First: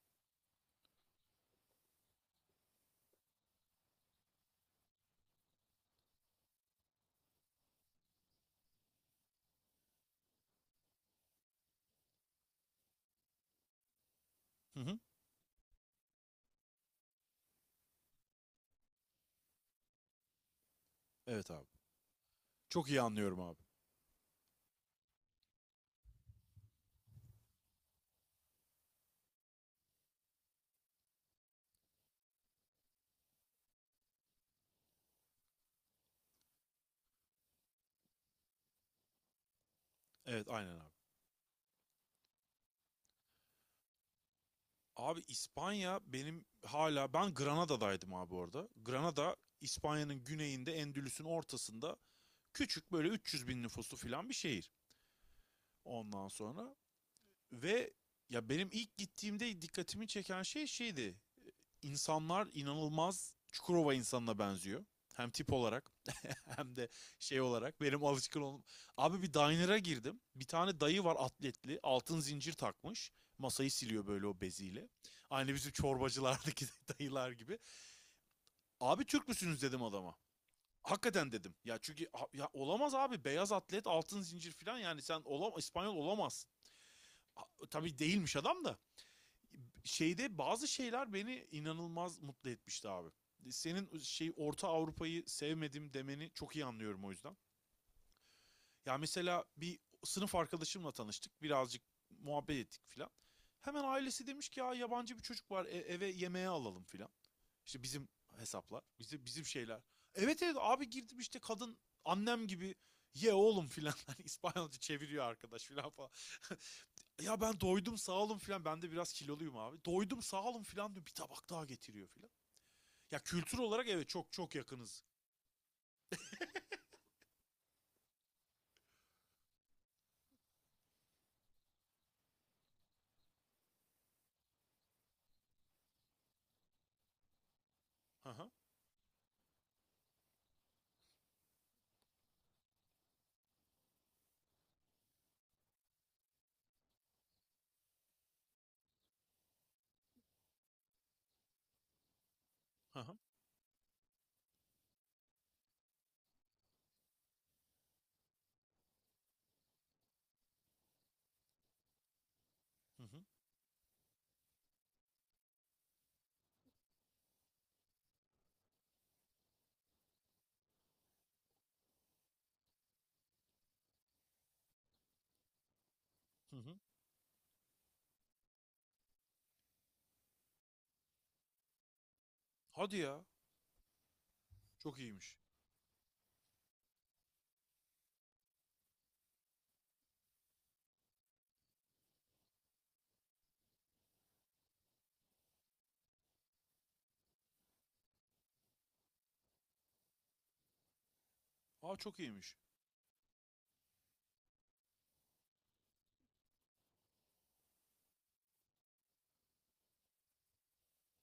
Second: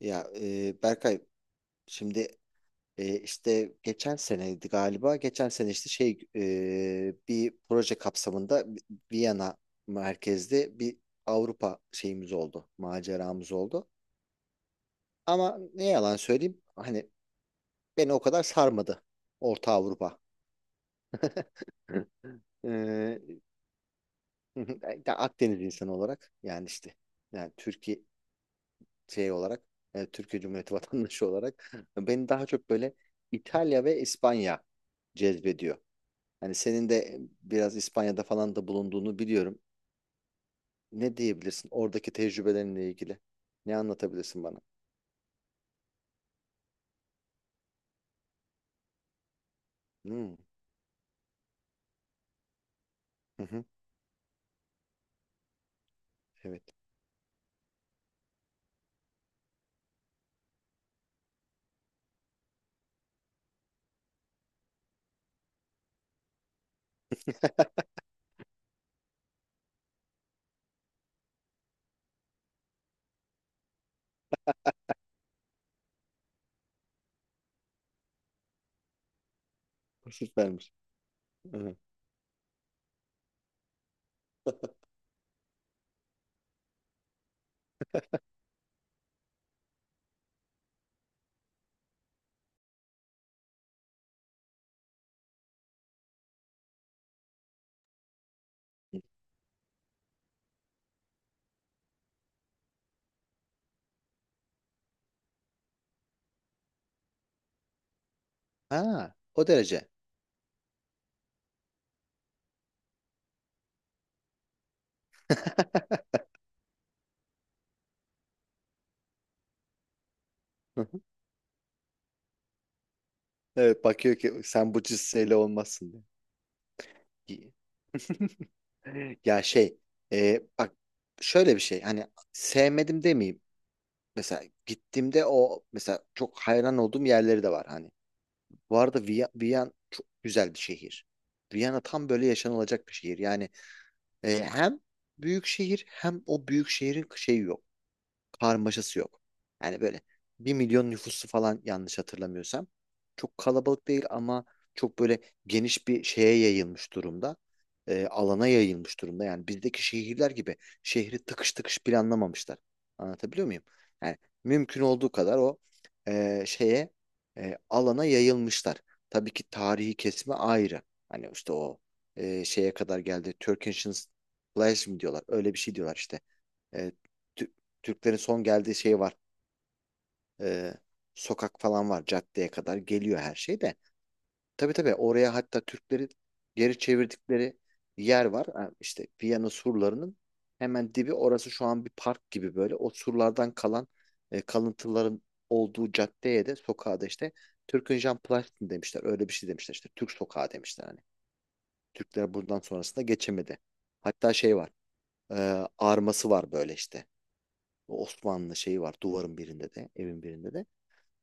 Berkay, şimdi işte geçen seneydi galiba. Geçen sene bir proje kapsamında Viyana merkezli bir Avrupa şeyimiz oldu. Maceramız oldu. Hı hı. Ama ne yalan söyleyeyim, hani beni o kadar sarmadı Orta Avrupa. Evet abi. Hı. E, Çok iyi anlıyorum abi. Akdeniz insanı olarak yani işte yani Türkiye şey olarak Türkiye Cumhuriyeti vatandaşı olarak beni daha çok böyle İtalya ve İspanya cezbediyor. Hani senin de biraz İspanya'da falan da bulunduğunu biliyorum. Evet aynen abi. Ne diyebilirsin oradaki tecrübelerinle ilgili? Ne anlatabilirsin bana? Abi İspanya benim hala ben Granada'daydım abi orada. Granada İspanya'nın Hmm. güneyinde Endülüs'ün ortasında küçük böyle Hı 300 bin hı, nüfuslu filan bir şehir. Ondan evet. sonra Ve ya benim ilk gittiğimde dikkatimi çeken şeydi. İnsanlar inanılmaz Çukurova insanına benziyor. Hem tip olarak hem de şey olarak benim alışkın olum. Abi bir diner'a girdim. Bir tane dayı var atletli. Altın zincir takmış. Masayı siliyor böyle o beziyle. Aynı bizim çorbacılardaki dayılar gibi. Abi Türk müsünüz dedim adama. Süpermiş. Hakikaten dedim. Hı hı. Ya çünkü ya olamaz abi beyaz atlet altın zincir falan yani sen olam İspanyol olamazsın. Ha, tabii değilmiş adam da şeyde bazı şeyler beni inanılmaz mutlu etmişti abi. Senin şey Orta Avrupa'yı sevmedim demeni çok iyi anlıyorum o yüzden. Ya mesela bir sınıf arkadaşımla tanıştık. Birazcık muhabbet ettik filan. Hemen ailesi demiş ki ya yabancı bir çocuk var eve yemeğe alalım filan. İşte bizim hesaplar, Ha, bizim o şeyler. derece. Evet evet abi girdim işte kadın annem gibi ye oğlum filan hani İspanyolca çeviriyor arkadaş filan falan. Ya ben doydum sağ olun filan. Ben de biraz kiloluyum abi. Doydum sağ olun Hı filan hı. diyor. Bir tabak daha getiriyor filan. Ya kültür Evet, olarak evet bakıyor çok ki çok sen bu yakınız. cüsseyle olmazsın diye. Ya şey bak şöyle bir şey, hani sevmedim demeyeyim, mesela gittiğimde o mesela çok hayran olduğum yerleri de var hani. Hı hı. Bu arada Viyana çok güzel bir şehir. Viyana tam böyle yaşanılacak bir şehir. Yani hem büyük şehir, hem o büyük şehrin şeyi yok, karmaşası yok. Yani böyle 1.000.000 nüfusu falan, yanlış hatırlamıyorsam. Hı hı. Çok kalabalık değil ama çok böyle geniş bir şeye yayılmış durumda. Alana yayılmış durumda. Yani bizdeki şehirler gibi şehri tıkış tıkış planlamamışlar. Hı hı. Anlatabiliyor muyum? Yani mümkün olduğu kadar o e, şeye e, alana yayılmışlar. Tabii ki tarihi kesme ayrı. Hani işte şeye kadar geldi. Turk Ancient Place mi diyorlar? Öyle bir şey diyorlar işte. Hı hı. E, Tü- Türklerin son geldiği şey var. Ee, Sokak falan var, caddeye kadar Hadi geliyor ya. her şey de. Tabii tabii, Çok oraya iyiymiş. hatta Türklerin geri çevirdikleri yer var. Ha, İşte Viyana surlarının hemen dibi orası, şu an bir park gibi böyle. O surlardan kalan kalıntıların olduğu caddeye de sokağa da işte Türkünjan Platin demişler. Öyle bir şey demişler işte, Türk sokağı demişler hani. Aa çok Türkler iyiymiş. buradan sonrasında geçemedi. Hatta şey var. Arması var böyle işte. O Osmanlı şeyi var duvarın birinde de, evin birinde de.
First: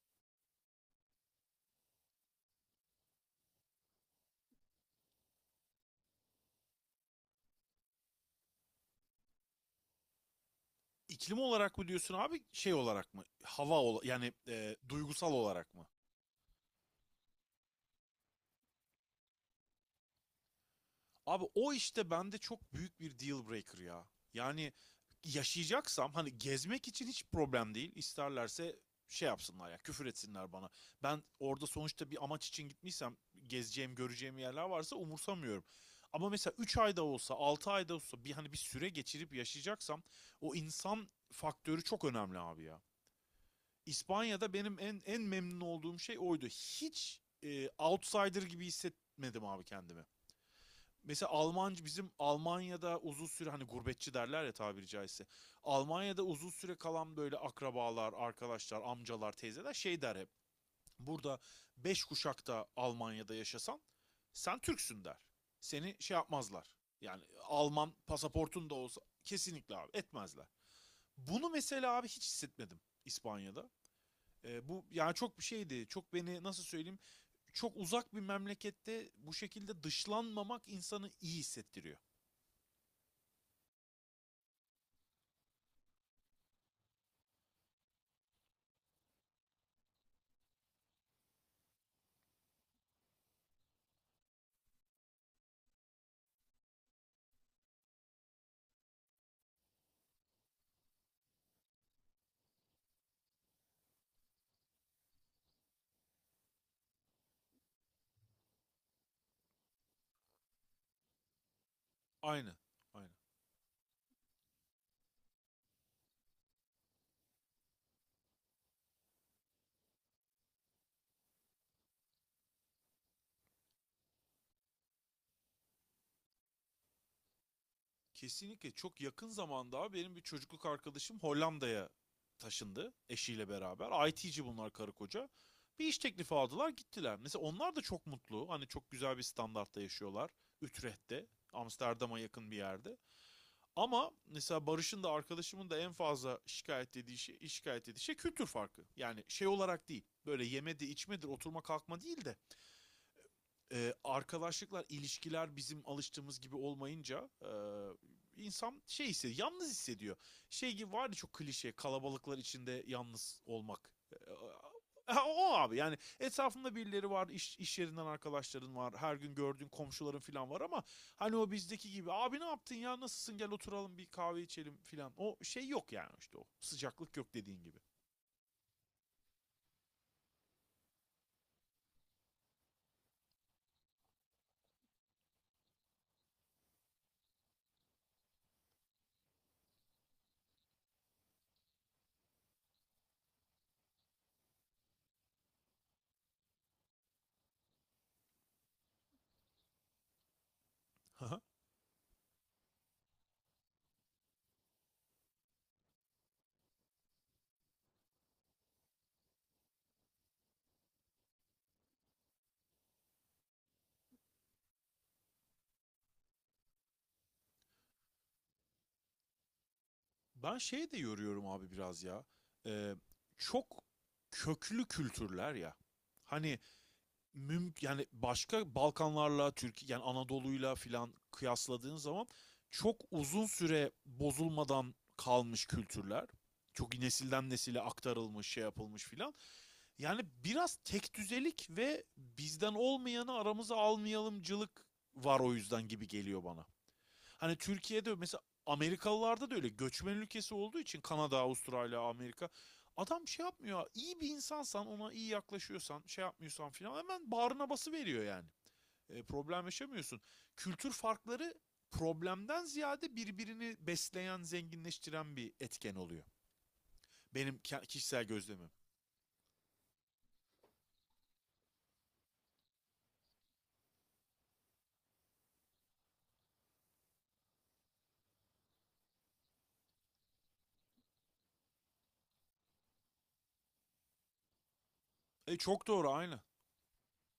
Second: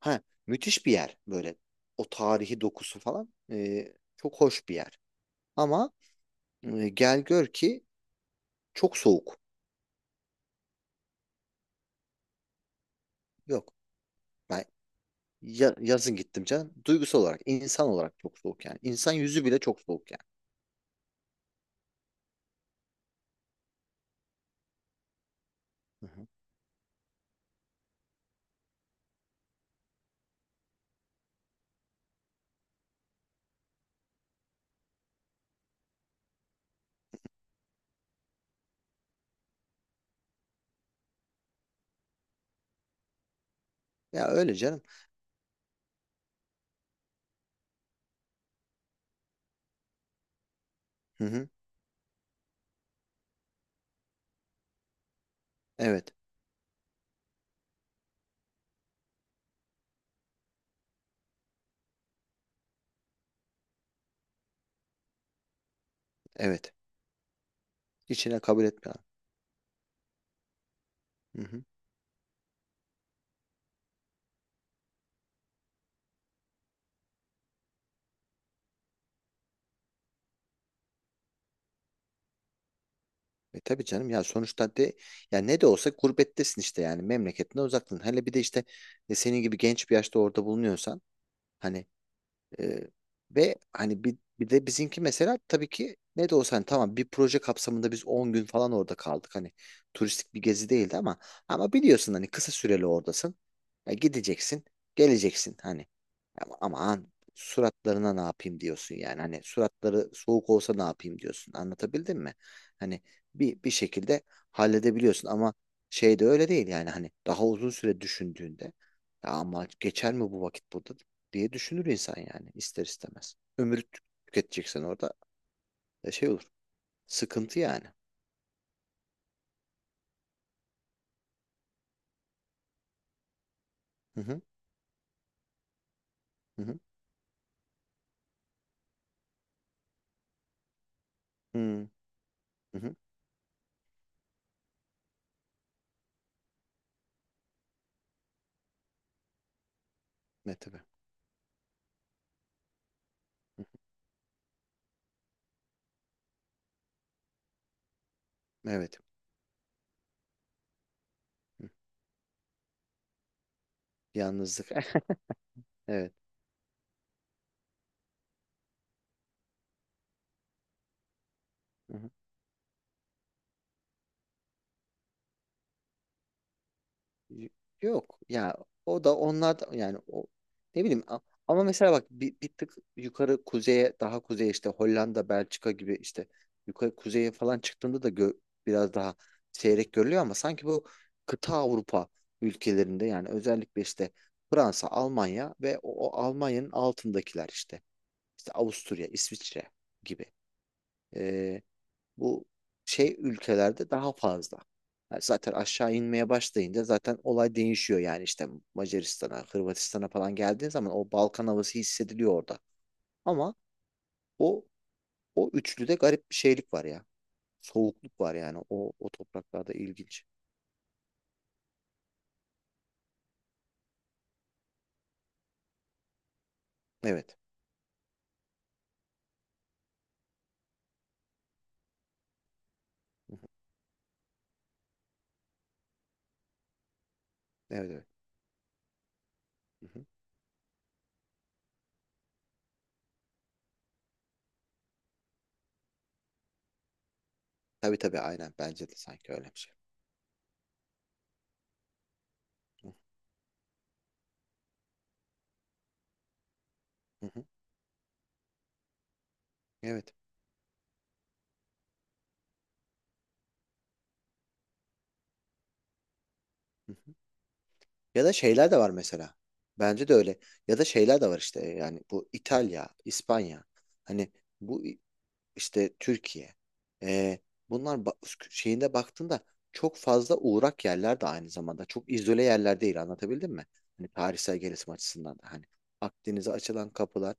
Ha, müthiş bir yer böyle. O tarihi dokusu falan, çok hoş bir yer. Ama gel gör ki çok soğuk. İklim olarak mı diyorsun abi şey olarak mı? Yok. Yani Ben duygusal olarak ya- mı? yazın gittim canım. Duygusal olarak, insan olarak çok soğuk yani. İnsan yüzü bile çok soğuk yani. Abi o işte bende çok büyük bir deal breaker ya. Yani Hı yaşayacaksam hı. hani gezmek için hiç problem değil. İsterlerse şey yapsınlar ya küfür etsinler bana. Ben orada sonuçta bir amaç için gitmiysem gezeceğim göreceğim yerler varsa umursamıyorum. Ama mesela 3 ayda olsa 6 ayda olsa bir hani bir süre geçirip yaşayacaksam o insan faktörü çok önemli abi ya. Ya İspanya'da öyle benim canım. En memnun olduğum şey oydu. Hiç outsider gibi hissetmedim abi kendimi. Hı Mesela hı. Almancı bizim Almanya'da uzun süre hani gurbetçi derler ya tabiri caizse. Evet. Almanya'da uzun süre kalan böyle akrabalar, arkadaşlar, amcalar, teyzeler şey der hep. Burada beş kuşakta Almanya'da yaşasan sen Türksün der. Seni şey yapmazlar. Evet. Yani Alman İçine kabul pasaportun da etme. olsa kesinlikle abi etmezler. Hı Bunu hı. mesela abi hiç hissetmedim İspanya'da. E, bu yani çok bir şeydi. Çok beni nasıl söyleyeyim? Çok uzak bir memlekette bu şekilde dışlanmamak insanı iyi hissettiriyor. E tabii canım, ya sonuçta de, ya ne de olsa gurbettesin işte, yani memleketinden uzaktın. Hele bir de işte senin gibi genç bir yaşta orada bulunuyorsan hani. Ee, Ve hani bir de bizimki mesela, tabii ki ne de olsa hani tamam, bir proje kapsamında biz 10 gün falan orada kaldık. Hani turistik bir gezi değildi ama, ama biliyorsun hani kısa süreli oradasın. Ya gideceksin, geleceksin hani. Ama aman, suratlarına ne yapayım diyorsun yani. Hani suratları soğuk olsa ne yapayım diyorsun. Anlatabildim mi? Aynı. Hani Aynı. Bir şekilde halledebiliyorsun ama şey de öyle değil yani, hani daha uzun süre düşündüğünde ya ama geçer mi bu vakit burada diye düşünür insan yani ister istemez. Tüketeceksen orada şey olur. Sıkıntı yani. Kesinlikle çok yakın zamanda abi benim bir çocukluk arkadaşım Hollanda'ya taşındı eşiyle beraber. Hı hı, IT'ci bunlar karı koca. Bir iş teklifi hı aldılar hı, gittiler. Mesela onlar da çok mutlu. Hani çok güzel bir standartta yaşıyorlar. Utrecht'te. hı Amsterdam'a yakın bir hı, hı. yerde. Ama mesela Barış'ın da arkadaşımın da en fazla şikayet dediği şey, şikayet ettiği şey kültür farkı. Yani şey olarak değil. Böyle Ne tabii. yemedir, içmedir, oturma kalkma değil de arkadaşlıklar, ilişkiler bizim alıştığımız gibi olmayınca insan Evet. şey hissediyor, yalnız hissediyor. Şey gibi vardı çok Hı. klişe, kalabalıklar içinde yalnız olmak. Yalnızlık. O abi yani Evet. etrafında birileri var, iş yerinden arkadaşların var, her gün gördüğün komşuların falan var ama hani o bizdeki Hı hı. gibi abi ne yaptın ya nasılsın gel oturalım bir kahve içelim falan. O şey yok yani işte o sıcaklık yok Y- dediğin gibi. Yok ya, o da onlar da- yani o, ne bileyim, ama mesela bak bir tık yukarı kuzeye, daha kuzeye, işte Hollanda, Belçika gibi işte yukarı kuzeye falan çıktığında da biraz daha seyrek görülüyor, ama sanki bu kıta Avrupa ülkelerinde, yani özellikle işte Fransa, Almanya ve o Almanya'nın altındakiler, işte işte Avusturya, İsviçre gibi bu şey ülkelerde daha fazla. Yani zaten aşağı inmeye başlayınca zaten olay değişiyor yani, işte Macaristan'a, Hırvatistan'a falan geldiğin zaman o Balkan havası hissediliyor orada. Ama o o üçlüde garip bir şeylik var ya. Soğukluk var yani o topraklarda, ilginç. Ben şey de yoruyorum abi biraz ya. Ee, Çok köklü kültürler ya. Hani Evet. mümkün yani başka Balkanlarla Türkiye yani Anadolu'yla filan kıyasladığın zaman çok Hı uzun hı. süre bozulmadan kalmış kültürler. Çok nesilden nesile Evet evet. aktarılmış, şey yapılmış filan. Hı hı. Yani biraz tek düzelik ve bizden olmayanı aramıza almayalımcılık var o yüzden gibi geliyor bana. Hani Tabii Türkiye'de tabii, mesela aynen bence de sanki öyle Amerikalılarda da bir öyle şey. göçmen ülkesi olduğu için Kanada, Avustralya, Amerika. Hı Adam şey yapmıyor. İyi bir insansan, ona iyi yaklaşıyorsan, şey yapmıyorsan filan hı, hemen hı. bağrına bası veriyor yani. E, problem Evet. yaşamıyorsun. Kültür farkları problemden ziyade birbirini besleyen, zenginleştiren bir etken oluyor. Hı hı. Benim kişisel Ya da gözlemim. şeyler de var mesela. Bence de öyle. Ya da şeyler de var işte, yani bu İtalya, İspanya. Hani bu işte Türkiye. Ee, Bunlar şeyinde baktığında çok fazla uğrak yerler de aynı zamanda. Çok izole yerler değil, anlatabildim mi? Hani tarihsel gelişim açısından da E hani çok doğru aynı. Akdeniz'e açılan kapılar,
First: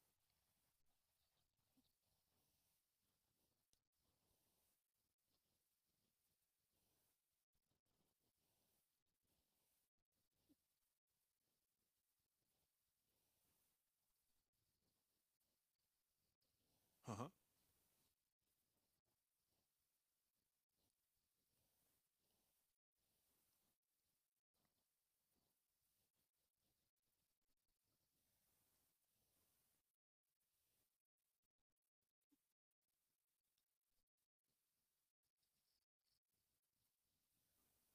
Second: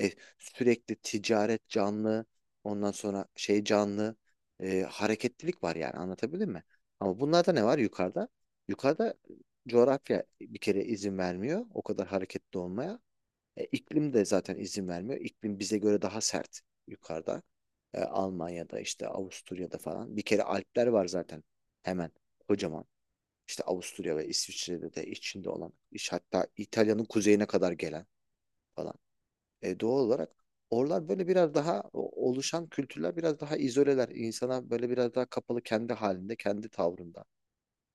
e, sürekli ticaret canlı, ondan sonra şey canlı, hareketlilik var yani, anlatabildim mi? Ama bunlarda ne var yukarıda? Yukarıda coğrafya bir kere izin vermiyor o kadar hareketli olmaya. E, iklim de zaten izin vermiyor. İklim bize göre daha sert Hı hı. yukarıda. E, Almanya'da, işte Avusturya'da falan. Bir kere Alpler var zaten hemen, kocaman. İşte Avusturya ve İsviçre'de de içinde olan, iş hatta İtalya'nın kuzeyine kadar gelen falan. E, doğal olarak oralar böyle biraz daha oluşan kültürler biraz daha izoleler. İnsana böyle biraz daha kapalı, kendi halinde, kendi tavrında.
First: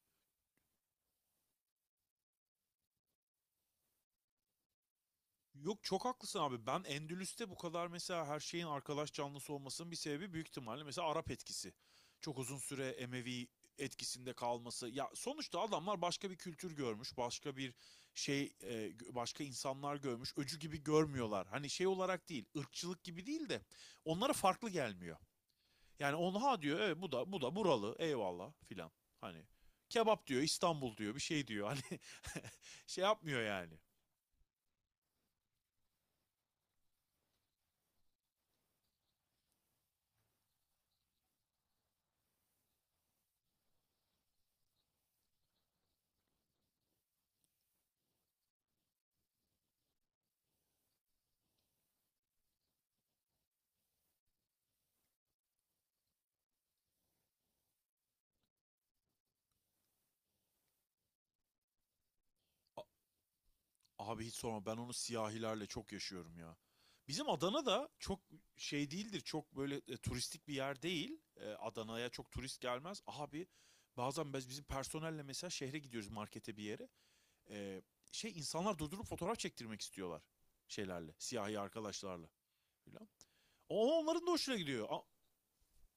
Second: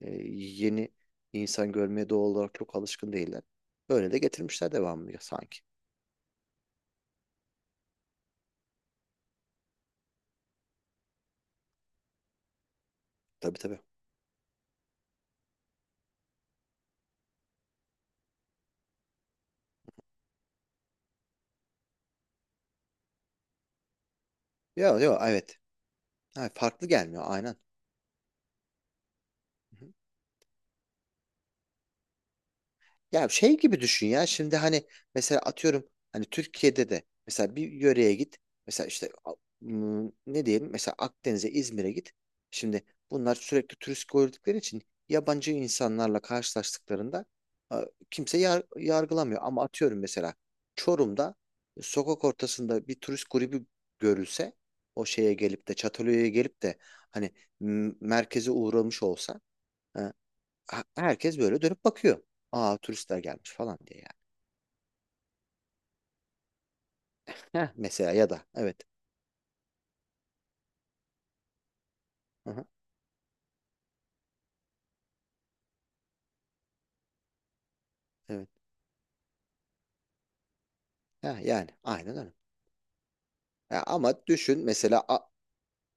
E, Yeni insan görmeye doğal olarak çok alışkın değiller. Böyle de getirmişler devamlı sanki. Yok çok haklısın abi. Ben Endülüs'te bu kadar mesela her şeyin arkadaş canlısı olmasının bir sebebi büyük ihtimalle mesela Arap etkisi. Çok uzun süre Emevi Tabii tabii. etkisinde kalması. Ya sonuçta adamlar başka bir kültür görmüş, başka şey, e, başka insanlar görmüş. Öcü gibi görmüyorlar. Hani şey olarak değil, ırkçılık gibi değil de onlara farklı Yok gelmiyor. yok, evet. Yani Ha, onu diyor, farklı evet gelmiyor bu da aynen. buralı. Eyvallah filan. Hani Hı hı. kebap diyor, İstanbul diyor, bir şey diyor. Hani şey Ya yapmıyor şey yani. gibi düşün ya, şimdi hani mesela atıyorum hani Türkiye'de de mesela bir yöreye git. Mesela işte a- m, Ne diyelim, mesela Akdeniz'e, İzmir'e git. Şimdi bunlar sürekli turist gördükleri için yabancı insanlarla karşılaştıklarında, a, kimse yargılamıyor. Ama atıyorum, mesela Çorum'da sokak ortasında bir turist grubu görülse, o şeye gelip de Çatalhöyük'e gelip de hani, merkeze uğramış olsa, herkes böyle dönüp bakıyor. Aa, A- turistler gelmiş falan diye yani. Abi hiç sorma ben onu siyahilerle çok yaşıyorum ya. Bizim Adana Heh, da mesela çok ya da evet. şey değildir. Çok böyle turistik bir yer değil. E, Adana'ya çok turist Aha, gelmez. Abi bazen bizim personelle mesela şehre gidiyoruz markete bir yere. E, Şey evet. insanlar durdurup fotoğraf çektirmek istiyorlar şeylerle, Ha, siyahi yani aynen arkadaşlarla öyle. filan. Ya O onların ama da hoşuna düşün gidiyor. Mesela,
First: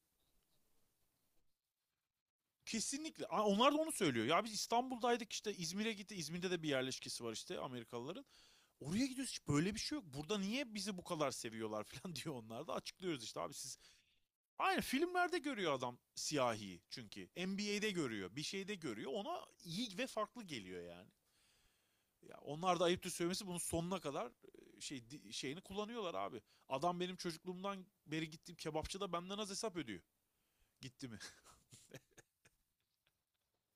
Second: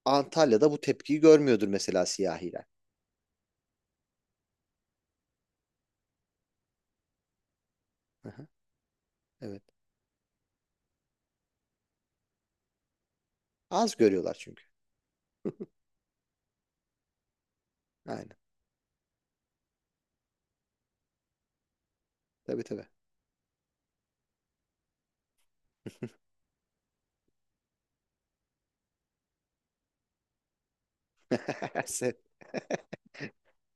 Antalya'da bu tepkiyi görmüyordur mesela siyahiler. Kesinlikle. Onlar da onu söylüyor. Ya biz İstanbul'daydık işte İzmir'e gitti. İzmir'de de bir yerleşkesi var işte Amerikalıların. Aha, Oraya gidiyoruz hiç evet. böyle bir şey yok. Burada niye bizi bu kadar seviyorlar falan diyor onlar da açıklıyoruz işte abi siz. Az görüyorlar çünkü. Aynen filmlerde görüyor adam siyahi çünkü. NBA'de Aynen. görüyor bir şeyde görüyor ona iyi ve farklı geliyor yani. Ya Tabii onlar da tabii. ayıptır söylemesi bunun sonuna kadar şeyini kullanıyorlar abi. Adam benim çocukluğumdan beri gittiğim kebapçıda benden az hesap ödüyor. Gitti mi? Sen-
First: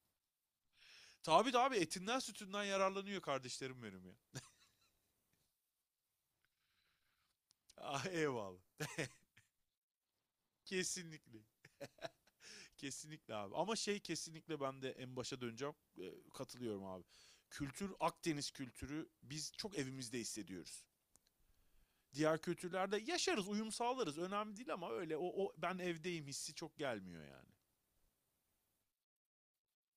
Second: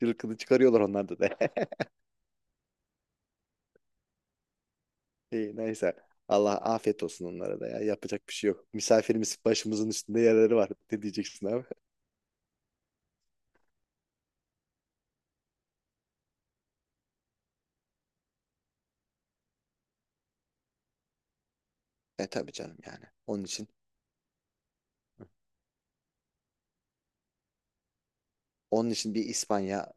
Cılkını çıkarıyorlar onlarda da. Tabii de abi etinden sütünden yararlanıyor kardeşlerim benim ya. İyi, neyse. Allah afiyet olsun onlara da ya. Ah, Yapacak bir şey eyvallah. yok. Misafirimiz, başımızın üstünde yerleri var. Ne Kesinlikle. diyeceksin abi? Kesinlikle abi. Ama şey kesinlikle ben de en başa döneceğim. Katılıyorum abi. Kültür, Akdeniz kültürü biz çok evimizde hissediyoruz. E Diğer tabii canım kültürlerde yani. Onun yaşarız, için, uyum sağlarız. Önemli değil ama öyle o ben evdeyim hissi çok gelmiyor yani. onun için bir İspanya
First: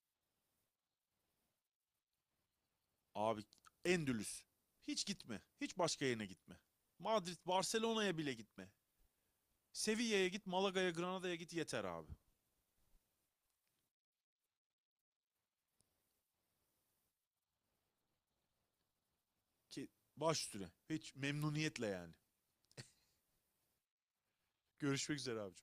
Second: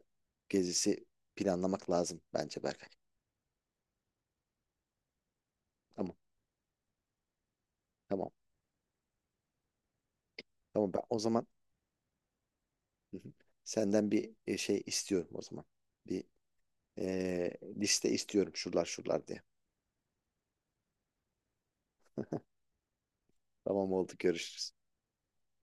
gezisi planlamak lazım bence Berkay. Abi Endülüs. Hiç gitme. Hiç başka Tamam, yerine gitme. Madrid, Barcelona'ya tamam. bile gitme. Sevilla'ya git, Malaga'ya, Tamam ben o Granada'ya zaman, git yeter abi. hı hı, senden bir şey istiyorum o zaman. Bir liste istiyorum, şuralar şuralar diye. Ki baş üstüne. Hiç memnuniyetle yani. Tamam, oldu, görüşürüz. Görüşmek üzere abi.